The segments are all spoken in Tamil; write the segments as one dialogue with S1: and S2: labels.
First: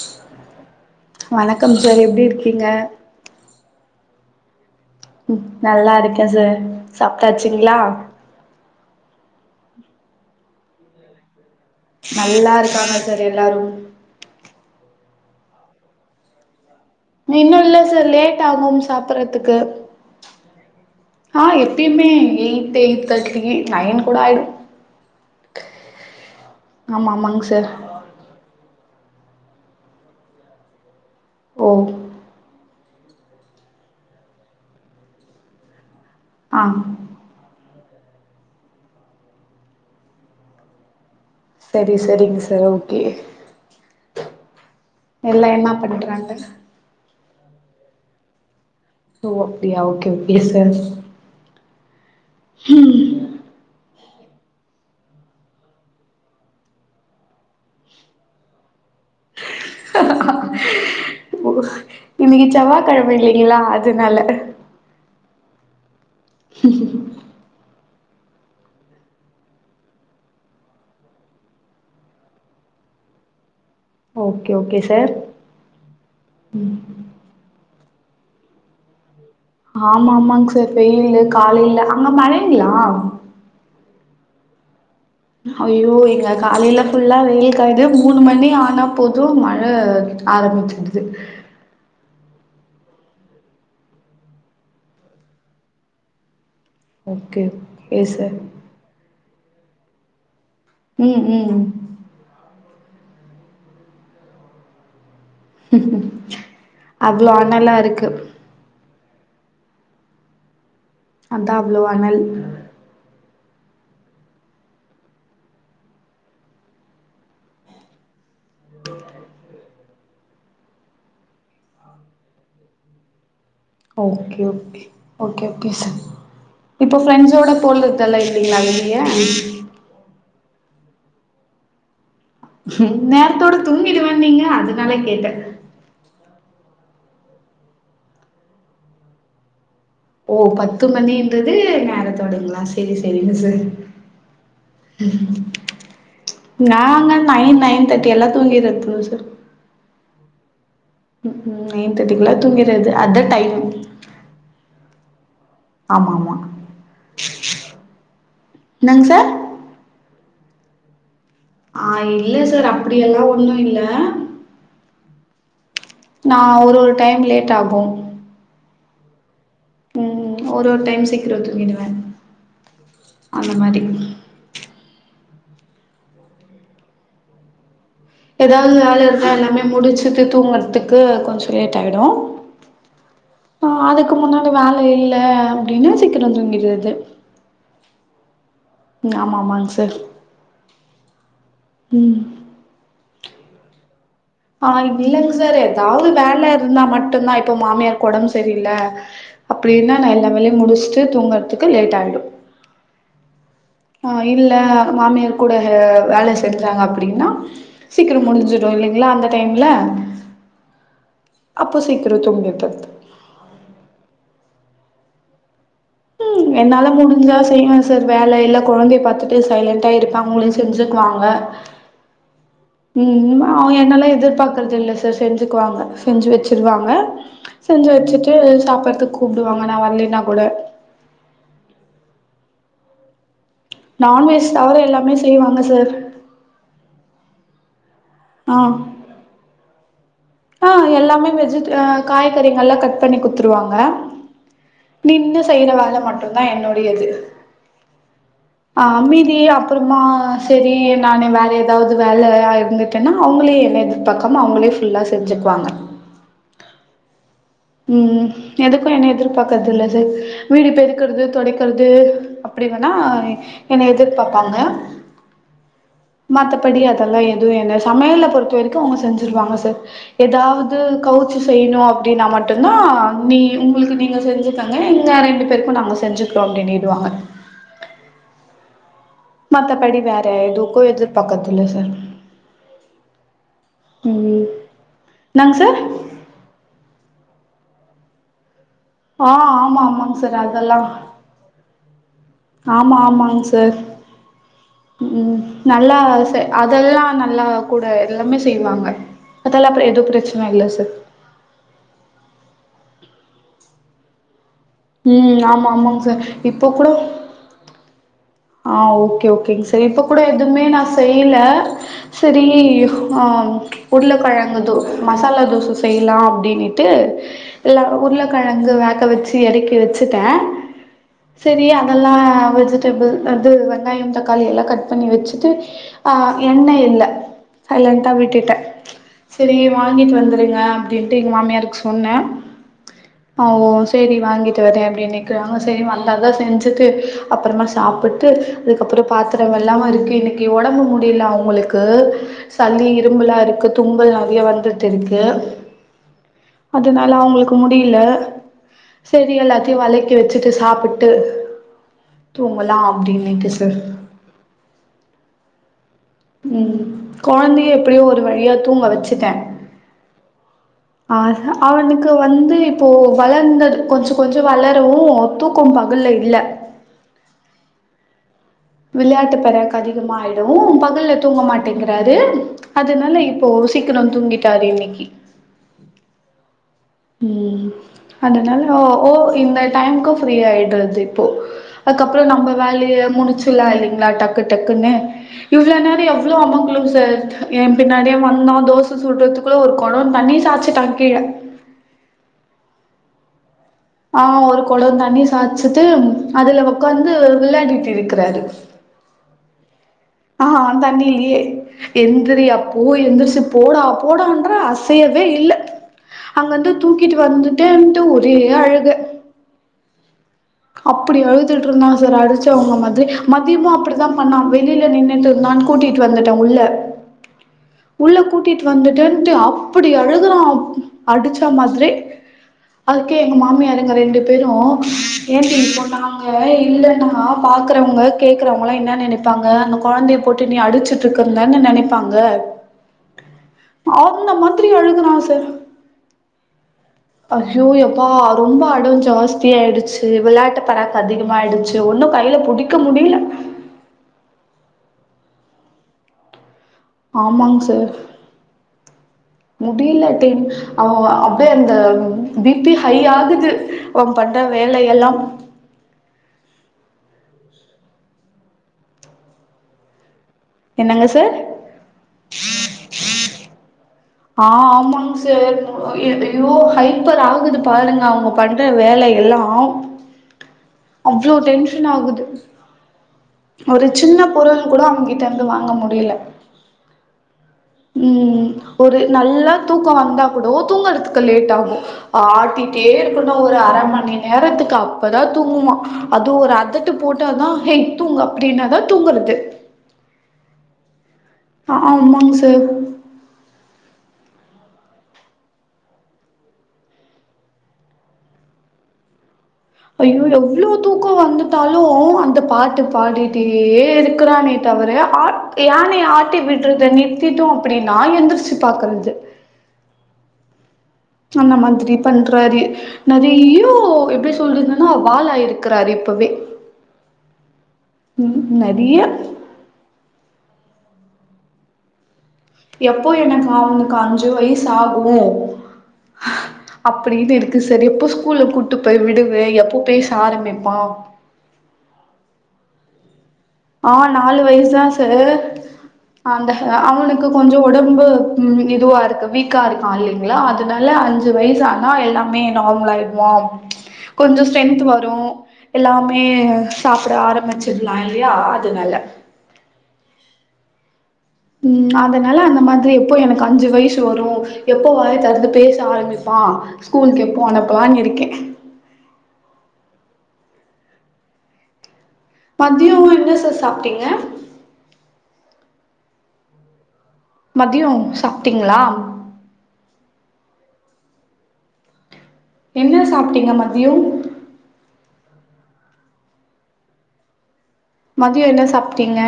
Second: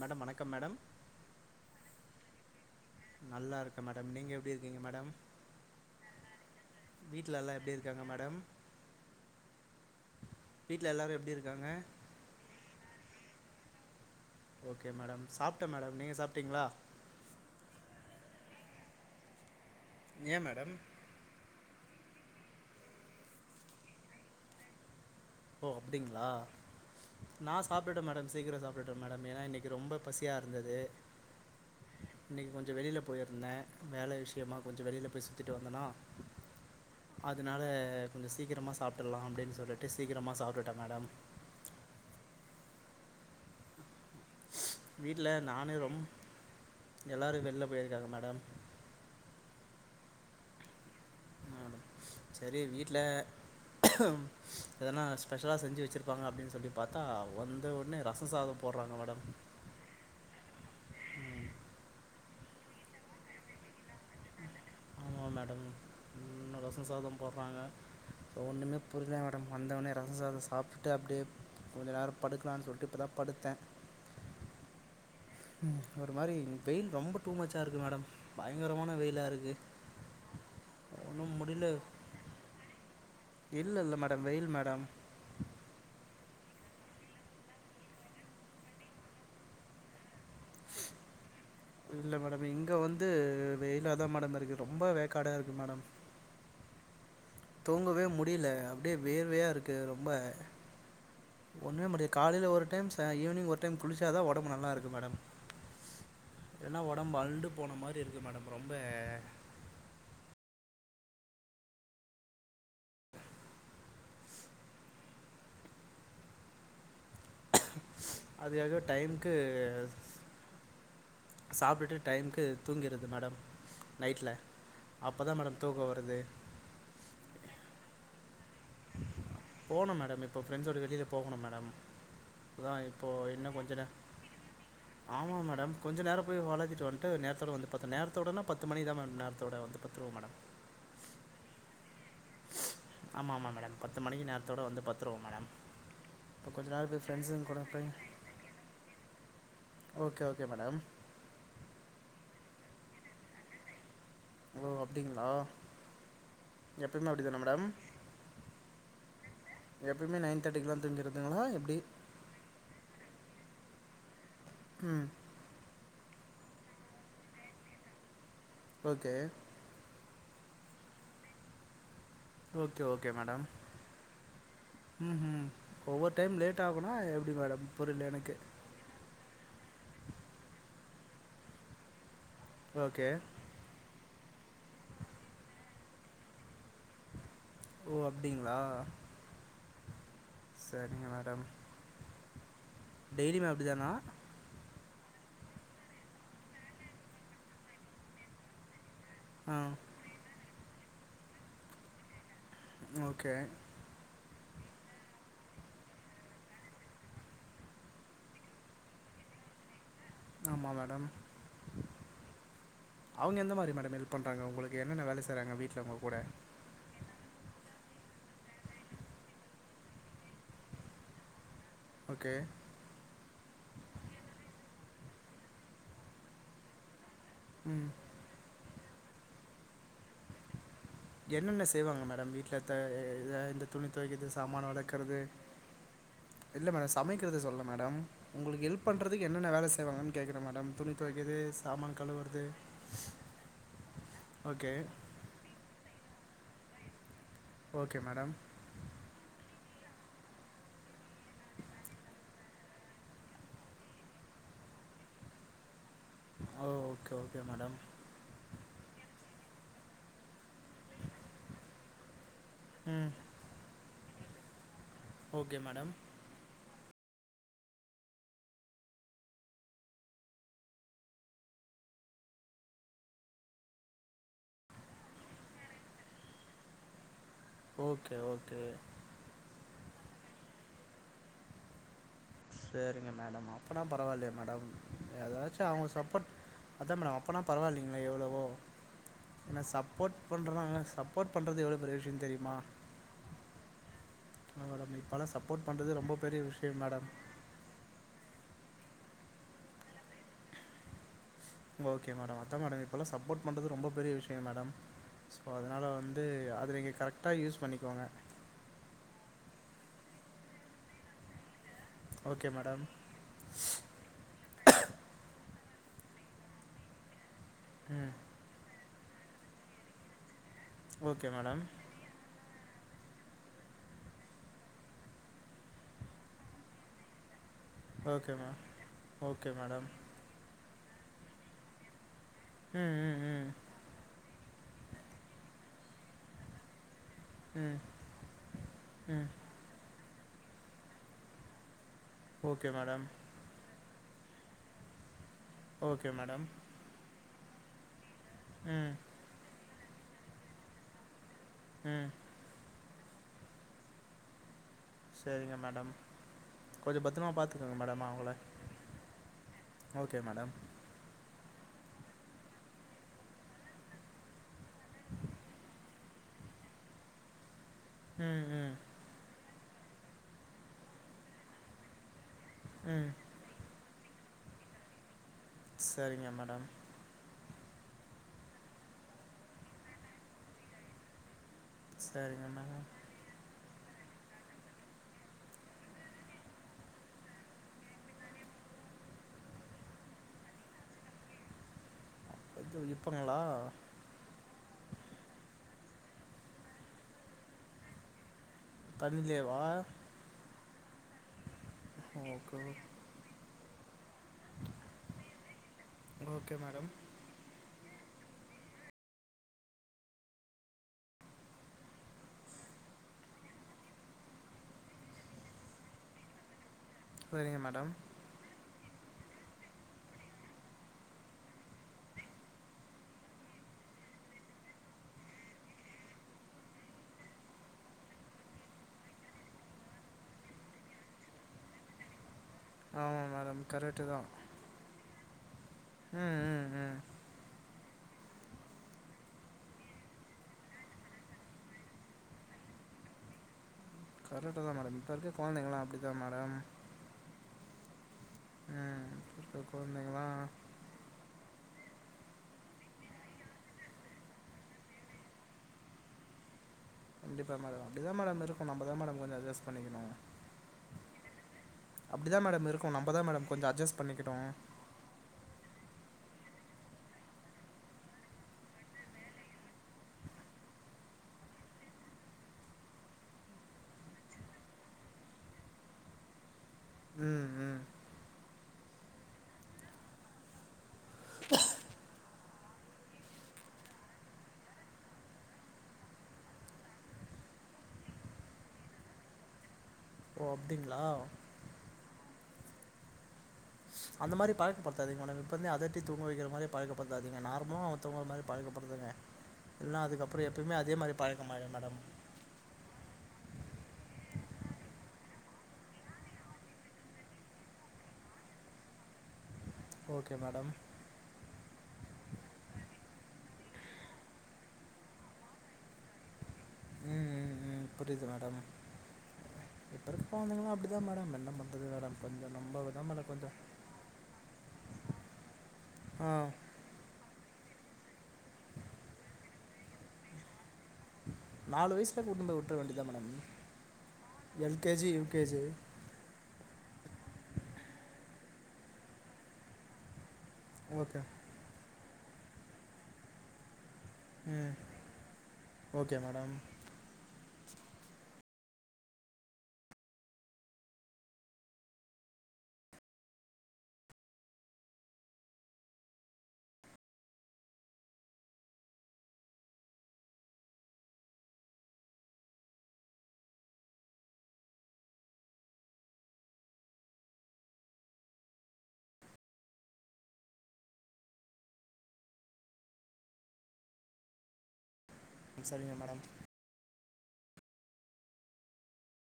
S1: மேடம் வணக்கம் மேடம்
S2: வணக்கம் சார் எப்டி இருக்கீங்க
S1: நல்லா இருக்க மேடம் நீங்க எப்டி இருக்கீங்க மேடம்
S2: ம், நல்லா இருக்கே சார்
S1: வீட்ல எல்லா எப்டி
S2: சாப்ட்டாச்சுங்களா
S1: இருக்காங்க மேடம் வீட்ல எல்லாரு எப்டி இருக்காங்க
S2: நல்லா இருக்காங்க சார் எல்லாரு
S1: ஓகே மேடம் சாப்ட்ட மேடம் நீங்க சாப்ட்டீங்களா
S2: இன்னு இல்ல சார் லேட் ஆகும் சாப்பிட்றதுக்கு
S1: ஏ மேடம்
S2: நா எப்பயுமே எயிட் எயிட் தேர்ட்டிக்கி நைன் கூட ஆயிடு
S1: ஓ அப்டிங்ளா
S2: ஆமா ஆமாங்க
S1: நா
S2: சார்
S1: சாப்ட்டுட்ட மேடம் சீக்கிர சாப் ட்டுட்ட மேடம் ஏன்னா இன்னைக்கு ரொம்ப பசியா இருந்தது
S2: ஓ
S1: இன்னைக்கு கொஞ்சோ வெளில போயிருந்த வேல விஷயமா கொஞ்ச வெளில போய் சுத்திட்டு வந்தனா
S2: ஆ
S1: அதுனால கொஞ்சோ சீக்கிரமா சாப்ட்டுடலா அப்டின்னு சொல்லிட்டு சீக்கிரமா சாப்ட்டுட்டே மேடம்
S2: சரி சரிங்க சார் ஓகே
S1: வீட்ல
S2: எல்லா என்ன
S1: நானு ரொம்
S2: பண்றாங்க
S1: எல்லாரு வெளில போயிருக்காங்க மேடம்
S2: ஓ அப்டியா ஓகே ஓகே சார்
S1: செரி வீட்ல எதனா ஸ்பெஷலா செஞ்சு வெச்சிருப்பாங்க அப்டின்னு சொல்லி பாத்தா வந்த உடனே ரச சாதம் போட்றாங்க மேடம்
S2: இன்னிக்கு செவ்வாகெழம இல்லைங்களா அதனால
S1: ஆமா மேடம் இன்னு ரசம் சாதம் போட்றாங்க இப்ப ஒண்ணுமே புரியலங்க மேடம் வந்தவுடனே ரசம் சாதம் சாப்ட்டு அப்டியே கொஞ்ச நேரம் படுக்கலான்னு சொல்ட்டு இப்பதா படுத்தே
S2: ஓகே ஓகே சார்
S1: ம் ஒரு மாரி வெயில் ரொம்ப டூ மச்சா இருக்கு மேடம் பயங்கரமான வெயிலா இருக்கு
S2: ஆமா ஆமாங்க சார் வெயில்
S1: ஒன்றும் முடியல
S2: காலைல அங்க மழை இல்லயா
S1: இல்ல இல்ல மேடம் வெயில் மேடம்
S2: ஐயோ இங்க காலைல ஃபுல்லா வெயில் காயிது மூணு மணி ஆனா போது மழ ஆரம்பிச் சிது
S1: இல்ல மேடம் இங்க வந்து வெயிலாதா மேடம் இருக்கு ரொம்ப வேக்காடா இருக்கு மேடம்
S2: ஓகே ஓகே
S1: தூங்கவே
S2: சார்
S1: முடியல அப்டியே வேர்வையா இருக்கு ரொம்ப
S2: ம் ம்
S1: ஒண்ணுமே முடி காலைல ஒரு டைம் ச ஈவினிங் ஒரு டைம் குளிச்சாதா ஒடம்பு நல்லாருக்கு மேடம் ஏன்னா ஒடம்பு
S2: அவ்ளோ
S1: அலன்டு
S2: அனலா
S1: போன மாரி இருக்கு மேடம் ரொம்ப
S2: அதா அவ்ளோ அனல்
S1: அது அது டைம்க்கு சாப்ட்டுட்டு டைம்க்கு தூங்கிட்றது மேடம் நைட்ல
S2: ஓகே ஓகே
S1: அப்போதா
S2: ஓகே
S1: மேடம்
S2: ஓகே
S1: தூக்கோ
S2: சார்
S1: வருது
S2: இப்போ ஃப்ரெண்ட்ஸோட போல்றது எல்லா இல்லைங்கா வெளிய
S1: போனும் மேடம் இப்ப ஃப்ரெண்ஸ்சோட வெளிய போகணும் மேடம் அதா இப்போ இன்னு
S2: நேரத்தோட
S1: கொஞ்ச
S2: தூங்கிடுவேன்னீங்க அதனால கேட்டே
S1: ஆமா மேடம் கொஞ்சம் நேர போயி உலாவிட்டு வந்துட்டு நேரத்தோட வந்து பாத்த நேரத்தோடன்னா பத்து மணி தாம்மா நேரத்தோடு வந்து பத்துருவோம் மேடம்
S2: ஓ பத்து மணியின்றது நேரத்தோடுங்களா சார் சேரி
S1: ஆமாம்
S2: சேரிங்க
S1: ஆமாம்
S2: சார்
S1: மேடம் பத்து மணிக்கு நேரத்தோடு வந்து பத்துருவோம் மேடம் இப்போ கொஞ்ச நாள் போய்
S2: நாங்க
S1: ஃப்ரெண்ட்ஸுங்க
S2: நைன்
S1: கூட போய்
S2: நைன் தர்டி எல்லாம் தூங்கிறது சார்
S1: ஓகே ஓகே மேடம்
S2: ம்ம் நைன் தேர்ட்டிக்கு எல்லாம் தூங்கிறது அது தான் டைம்
S1: ஓ அப்படிங்களா
S2: ஆமா ஆமா
S1: எப்பயுமே அப்படி தானே
S2: என்னங்க சார்
S1: எப்பவுமே நைன் தேர்ட்டிகெலாம் தூங்கிறதுங்களா எப்
S2: ஆ இல்ல சார் அப்படி எல்லாம் ஒண்ணும் இல்ல
S1: உம்
S2: நான் ஒரு டைம் லேட் ஆகும்
S1: ஓகே
S2: ம் ஒரு ஒரு டைம் சீக்கிரம் தூங்கிடுவேன்
S1: ஓகே ஓகே மேடம் ம்ஹும் ஒவ்வொரு டைம் லேட் ஆகும்னா எப்படி மேடம் புரியல எனக்கு
S2: அதாவது வேல இருக்க எல்லாமே முடிச்சுட்டு தூங்குறதுக்கு கொஞ்சம் லேட் ஆகிடும்
S1: ஓகே
S2: ஆ அதுக்கு முன்னாடி வேலை இல்ல அப்படின்னா சீக்கிரம் தூங்கிறது
S1: ஓ அப்படிங்களா
S2: ஆமா ஆமாங்க சார்
S1: செரிங்க மேடம்
S2: ம்
S1: டெய்லிமே அப்படி தானா
S2: ஆ இல்லைங்க சார் ஏதாவது வேலை இருந்தா மட்டும் தான் இப்போ மாமியாருக்கு உடம்பு சரியில்ல
S1: ஆ
S2: அப்படின்னா நான் எல்லா வேலையும் முடிச்சுட்டு தூங்குறதுக்கு லேட் ஆயிடும்
S1: ஓகே
S2: ஆ இல்ல மாமியார் கூட வேலை செஞ்சாங்க அப்படின்னா சீக்கிரம் முடிஞ்சிடும் இல்லைங்களா அந்த டைம்ல
S1: ஆமாம் மேடம்
S2: அப்போ சீக்கிரம் தூங்கிட்டோ
S1: அவங்க எந்த மாதிரி மேடம் ஹெல்ப் பண்றாங்க உங்களுக்கு என்னென்ன வேலை செய்யறாங்க வீட்டுல உங்க கூட
S2: ம் என்னால முடிஞ்சா செய்வேன் சார் வேலை இல்ல குழந்தைய பாத்துட்டு சைலண்டா இருப்பாங்க அவுங்களே செஞ்சுக்குவாங்க
S1: ஓகே
S2: ம் ம் அவுங்க என்னெலாம் எதிர்பாக்குறது இல்ல சார் செஞ்சுக்குவாங்க செஞ்சு வச்சிருவாங்க
S1: ம்
S2: செஞ்சு வச்சுட்டு சாப்டுறதுக்கு கூப்டுவாங்க நான் வரலேன்னா கூட
S1: என்னென்ன செய்வாங்க மேடம் வீட்ல த இந்த துணி துவைக்கிறது
S2: நான்வெஜ்
S1: சாமான்
S2: தவிர எல்லாமே
S1: வெளக்குறது
S2: செய்வாங்க சார்
S1: இல்ல மேடம் சமைக்கிறது சொல்லல மேடம்
S2: ஆ
S1: உங்களுக்கு ஹெல்ப் பண்றதுக்கு என்னென்ன வேலை செய் செய்வாங்கனு கேக்கறேன்
S2: ஆ
S1: மேடம் துணி
S2: எல்லாமே
S1: துவைக்கிறது
S2: வெஜிட் ஆ
S1: சாமான் கழுவுறது
S2: காய்கறிங்கல்லா கட் பண்ணி குடுத்துருவாங்க
S1: ஓகே
S2: நின்னு செய்யிற வேலை மட்டும் தான் என்னுடையது
S1: ஓகே மேடம்
S2: அ அம்மீதி அப்பறமா சேரி நானே வேற ஏதாவது வேலையா இருந்து ட்டனா அவங்களே என்ன எதிர்பாக்காம அவங்களே ஃபுல்லா செஞ்சுக்குவாங்க
S1: ஓ ஓகே ஓகே மேடம்
S2: ம் ம்‌ எதுக்கும் என்னை எதிர்பாக்குறதில்ல சார் வீடு பெருக்குறது தொடைக்கிறது அப்டி வேணா
S1: ம்
S2: என்ன எதிர்பாப்பாங்க
S1: ஓகே மேடம்
S2: மத்தபடி அதெல்லா எதுவும் என்ன சமையல பொறுத்த வரைக்கும் அவங்க செஞ்சிருவாங்க சார் ஏதாவது கவுச்சு செய்யணும் அப்டின்னா மட் மட்டுந்தா நீ உங்களுக்கு நீங்க செஞ்சுக்கங்க இங்க ரெண்டு பேருக்கும் நாங்க செஞ்சுக்கிறோ அப்டின் நீடுவாங்க
S1: ஓகே ஓகே
S2: மத்தபடி வேற எதுக்கும் எதிர்பாக்கறது இல்ல சார்
S1: சேரிங்க மேடம் அப்பனா பரவாயில்லையே
S2: ம்
S1: மேடம்
S2: என்னங்க
S1: ஏதாச்சும்
S2: சார்
S1: அவங்க சப்போர்ட் அதான மேடம் அப்போன்னா பரவால்லைங்களே எவ்ளவோ
S2: ஆ ஆமா ஆமாங்க சார் அதெல்லா
S1: சப்போர்ட் பண்ணுறது எவ்வளோ பெரிய விஷயம் தெரியுமா
S2: ஆமா ஆமாங்க சார்
S1: மேடம் இப்போலாம்
S2: ம்
S1: சப்போர்ட்
S2: நல்லா
S1: பண்ணுறது ரொம்ப
S2: செ
S1: பெரிய விஷயம்
S2: அதெல்லா
S1: மேடம்
S2: நல்லா கூட எல்லாமே செய்வாங்க அதல்லா பிர எதும் பிரச்சன இல்ல சார்
S1: ஓகே மேடம் அதா மேடம் இப்போல்லாம் சப்போர்ட் பண்ணுறது ரொம்ப பெரிய விஷயம் மேடம்
S2: ம்
S1: சோ
S2: ஆமா
S1: அதனால
S2: ஆமாங்க சார்
S1: வந்து அத
S2: இப்போ
S1: நீங்க
S2: கூட
S1: கரெக்டா யூஸ் பண்ணிக்கோங்க
S2: ஆ ஓகே ஓகேங்க சார் இப்ப கூட நா எதுமே செய்யல செரி
S1: ஓகே மேடம்
S2: ஆ உருளக்கெழங்கு தோ மசாலா தோச செய்யலா அப்டின்ட்டு எல்ல
S1: ம்
S2: உருளக்கெழங்கு வேக வச்சு எறக்கி வச்சுட்டே
S1: ஓகே மேடம்
S2: செரியா அதெல்லா வெஜிடபிள் அது வெங்காயம் தக்காளி எல்லாம் கட் பண்ணி வச்சுட்டு ஆ எண்ணெய் இல்ல சைலன்டா
S1: ஓகே மே
S2: விட்டுட்டே
S1: ஓகே
S2: செரி
S1: மேடம்
S2: வாங்கிட்டு வந்துருங்க அப்டின்ட்டு எங்க மாமியாருக்கு சொன்னே
S1: ஆ ஆ ஆ
S2: ஓ செரி வாங்கிட்டு வரேன் அப்டின்னு நிக்குறாங்க செரி வந்தா தா செஞ்சுட்டு அப்பறமா
S1: ம்
S2: சாப் புட்டு அதுக்கப்பறோ
S1: ம்
S2: பாத்தரம் எல்லாம் வருக்கி இன்னைக்கு ஒடம்பு முடியல அவங்களுக்கு
S1: ஓகே
S2: சளி
S1: மேடம்
S2: இரும்பல்லா இருக்கு தும்பல் நெறைய வந்துட்டு இருக்கு
S1: ஓகே மேடம்
S2: அதனால அவங்களுக்கு முடியல
S1: ஆ
S2: சேரி எல்லாத்தையும் வெலக்கி வச்சுட்டு சாப்புட்டு
S1: ம்
S2: தூங்கலா அப்டின்னுட்டு சார்
S1: செரிங்க மேடம்
S2: ம்
S1: கொஞ்சம் பத்திரமா
S2: கொழந்தைய
S1: பார்த்துக்கோங்க
S2: எப்டியோ
S1: மேடம்
S2: ஒரு
S1: அவங்கள
S2: வழியா தூங்க வச்சுட்டே
S1: ஓகே மேடம்
S2: அதா அவனுக்கு வந்து இப்போ வளந்தது கொஞ்சம் கொஞ்சம் வளரவும் தூக் க்கோ பகல்ல இல்ல
S1: ம் ம்
S2: விளையாட்டு பறக்கு அதிகமா ஆயிடும் பகல்ல தூங்க மாட்டேங்கறாரு
S1: ம்
S2: அதனால இப் ப்போ சீக்கிரம் தூங்கிட்டாரு இன்னைக்கு
S1: சரிங்க மேடம்
S2: ம் அதனால ஓ இந்த டைமுக்கு ஃப்ரீ ஆயிடுறது இப்போ அதுக்கப்புறோ
S1: சரிங்க
S2: நம்ம
S1: மேடம்
S2: வேலய முடிச்சுலா இல்லங்களா டக்கு டக்குன்னு இவ்வளோ நேரோ எவ்ளோ அமக்கலோ சார் ஏ பின்னாடியே வந்தா தோச சுட்ரதுக்கு குள்ள ஒரு குடோ தண்ணி சாச்சிட்டா கீழ
S1: ஐயோ இப்போங்களா
S2: ஆ ஒரு குடோ தண்ணி சாச்சுட்டு அதுல உக்காந்து விளையாடிட்டு இருக்கிறாரு
S1: கண்ணுன்லேவா
S2: ஆ தண்ணீல்யே எந்திரி
S1: ஓகே
S2: அப்பு எந்திர்ச்சு போடா போடான் ற அசையவே இல்ல
S1: ஓகே
S2: அங்கந்து
S1: மேடம்
S2: தூக்கிட்டு வந்துட்டேன்ட்டு ஒரே அழுக அப்புடி அழுதுட்ருந்தா சார் அடிச்சவங்க மதி மத்யமு அப்டிதா பண்ணா வெளில நின்னுட் இருந்தான் கூட்டிட் வந்துட்டா உள்ள
S1: வெரிங்க மேடம்
S2: உள்ள கூட்டிட் வந்துட்டுன்ட்டு அப்படி அழுகுறா அப் அடிச்ச மாத்ரே அ க்கே எங்க மாமியாருங்க ரெண்டு பேரு ஏட்டி பொட்ட நாங்க இல்லேனாப் பாக்கறவங்க கேக்குறவங்கலா இன்னா நெனைப்பாங்க அந்த கொழந்தய போட்டு நீ அடிச்சிட்ருக்கர்ந்துன்னு நெனிப்பாங்க
S1: ஆமா மேடம் கரட்டு தா
S2: த்ரி அழுகுனா சர்
S1: ஆ அ அ அ
S2: அஹ்யோ யப்பா ரொம்ப அடோ ஜாஸ்தியாய்டுச்சு வெள்ளாட்டு பறக் அதிகமாய்டுச்சு ஒன்னு கைல புடிக் க்கு முடில
S1: கரெட்டு தா மேடம் இப் இருக்க கொழந்தைங்கலா அப்டி தா மேடம்
S2: ஆமாங் சார்
S1: ஆ இப்பு கோழ்ந்தைங்களா
S2: அவ்ல அப்டியே அந்த பிபி ஹை ஆகுது வ பண்ற வேலையெல்லாம்
S1: கண்டிப்பா மேடோ அப்டிதா மேடம் இருக்கனு நாம்ப தா மேடம் கொஞ்சோ அஜ்ஜஸ்ட் பண்ணிக்கணு
S2: என்னங்க சார்
S1: அப்டிதா மேடம் இருக்கு நம்ப தா மேடம் கொஞ்சோ அஜ்ஜஸ்
S2: ஆ ஆமாங்ஸ் ச்சேர் போ ஈட் இயோ ஹைப்பர் ஆகுது பாருங்க அவ்ங்க பண்ற வேல எல்லா அவ்ளோ டென்ஷன் ஆகுது ஒரு சின்ன பொருள் கூட அவ் கிட்ட இருந்து வாங்க முடில
S1: ம் ம்
S2: ம் ஒரு நல்லா தூக்கோ வந்தா குடோ தூங்கற்த்துக்கு லேட் ஆகு ஆட்டிட்டே இர்க்குனு ஒரு அர மணி நேரத்துக்கு அப்பதா தூங்குவா அது ஒரு அதட்டு போட்டாதா ஹேய் தூங்கு அப்டின்னாதா தூங்குற்து
S1: ஓ அப்டிங்ளா
S2: அஆ ஆமாங் சர்
S1: அந்த மாரி பழக்கப்படுத்தாதிங்க ஒன்னே இப்பமே அதட்டி தூங்க வைக்கிற மாரியே பழகப்படுத்தாதிங்க நார்மூ அவெ தூங்கற மாய் பழகப்படுதுங்க
S2: ஐயோ எவ்ளோ தூக்கோ
S1: பழக்கமாயிடும்
S2: வந்துட்டாலு
S1: மேடம்
S2: அந்த பாட்டு பாடிட் ட்டியே இருக்குறானே தவரே ஆட் யானைய ஆட்டி விட்றுத நிறத்திட்டோ அப்படின்னா எந்திர்ச்சி பாக்கற்து
S1: ஓகே மேடம்
S2: அந்ந மாத்ரி பண்றாரி நறையோ எப்டி சொல்றதுன்னா வாலாயிருக்குறார் இப்புவே
S1: ம் ம் ம் புரிய்து மேடம்
S2: நெறைய
S1: இப்பருக்கவனுங்களா அப்டிதா மேடம் என்ன பண்றது மேடம் கொஞ்சு நம்பவே தா மேட கொஞ்சோ
S2: கா அஞ்சு வய்ஸ் ஆகுமூ
S1: ஆ
S2: அப்டின்னு இருக்கு சார் எப்போ ஸ்கூல்ல கூட்டு போய் விடுவே எப்போ பேஸ் ஆரம்பிப்பாம்
S1: நாலு வய்ஸுல கூட்னு போய் விட்ற வேண்டிதா மேடம்
S2: அ நாலு வயச்தா சே
S1: எல்கேஜி யூகேஜி
S2: அந்த ஹ அவனுக்கு கொஞ்சோ ஒடம்பு ம் இதுவாருக்கு வீக்கா இருக்கா இல்லிங்ளா அது னால
S1: ஓகே
S2: அஞ்சு வயசு ஆனா எல்லாமே நார்மலாயிட்வாம் கொஞ்சோ
S1: ம்
S2: ஸ்ட்ரென்த்து வரு
S1: ஓகே
S2: எல்லாமே
S1: மேடம்
S2: சாப்புட ஆரம்பிச்சிட்லால் றியா அதுனால ம் அதனால அந்த மாதிரி எப்போ எனக்கு அஞ்சு வயசு வரு எப்போ வாயத் தெறந்து பேச ஆரமிப்பா ஸ்கூல்க்கு எப்போ அனுப்பலான் இருக்கே மத்யோ என்ன சார் சாப்ட்டீங்க மத்தியோ சாப்ட்டீங்ளா என்ன சாப்ட்டீங்க மத்யோ
S1: ம் சரிங்க மேடம்
S2: மத்யோ என்ன சாப்ட்டீங்க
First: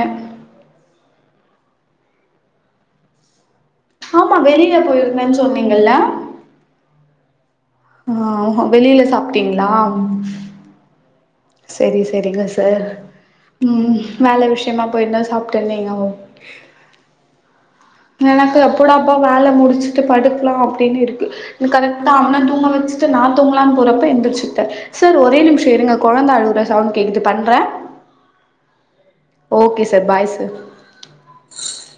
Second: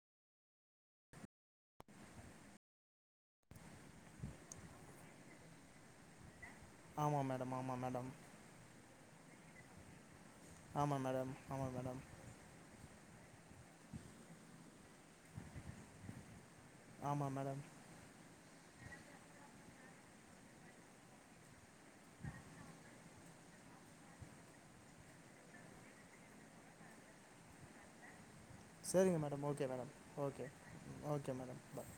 S2: ஆமா வெளிலப் போயிருந்தன் சொன்னீங்கில்ல
S1: ஆமா மேம் த மாமா மேடம்
S2: ஆ ஓஹோ வெளில சாப்ட்டீங்ளாம்
S1: ஆமா மேடம் ஆமாம்
S2: செரி
S1: மேடம்
S2: செரிங்க சார் ம் வேல விஷ்யமா போய்ருந்ததா சாப்ட்டன்னீங்கவோ
S1: ஆமா மேடம்
S2: எனக்கு எப்படாப்பா வேல முடிச்சுட்டு படுக்லா அப்டின் இருக்கு னு கரெக்டா அவனத் தூங்க வெச்சுட்டு நாத் தூங்கலான் போறப்ப எந்திரிச்சிட்ட சார் ஒரே நிம்ஷோ இருங்க கொழந்த அழுவுற சவுண்ட் கேக்குது பண்றே
S1: சேரிங்க madam okay madam
S2: sir bye
S1: okay
S2: sir
S1: okay madam பாய்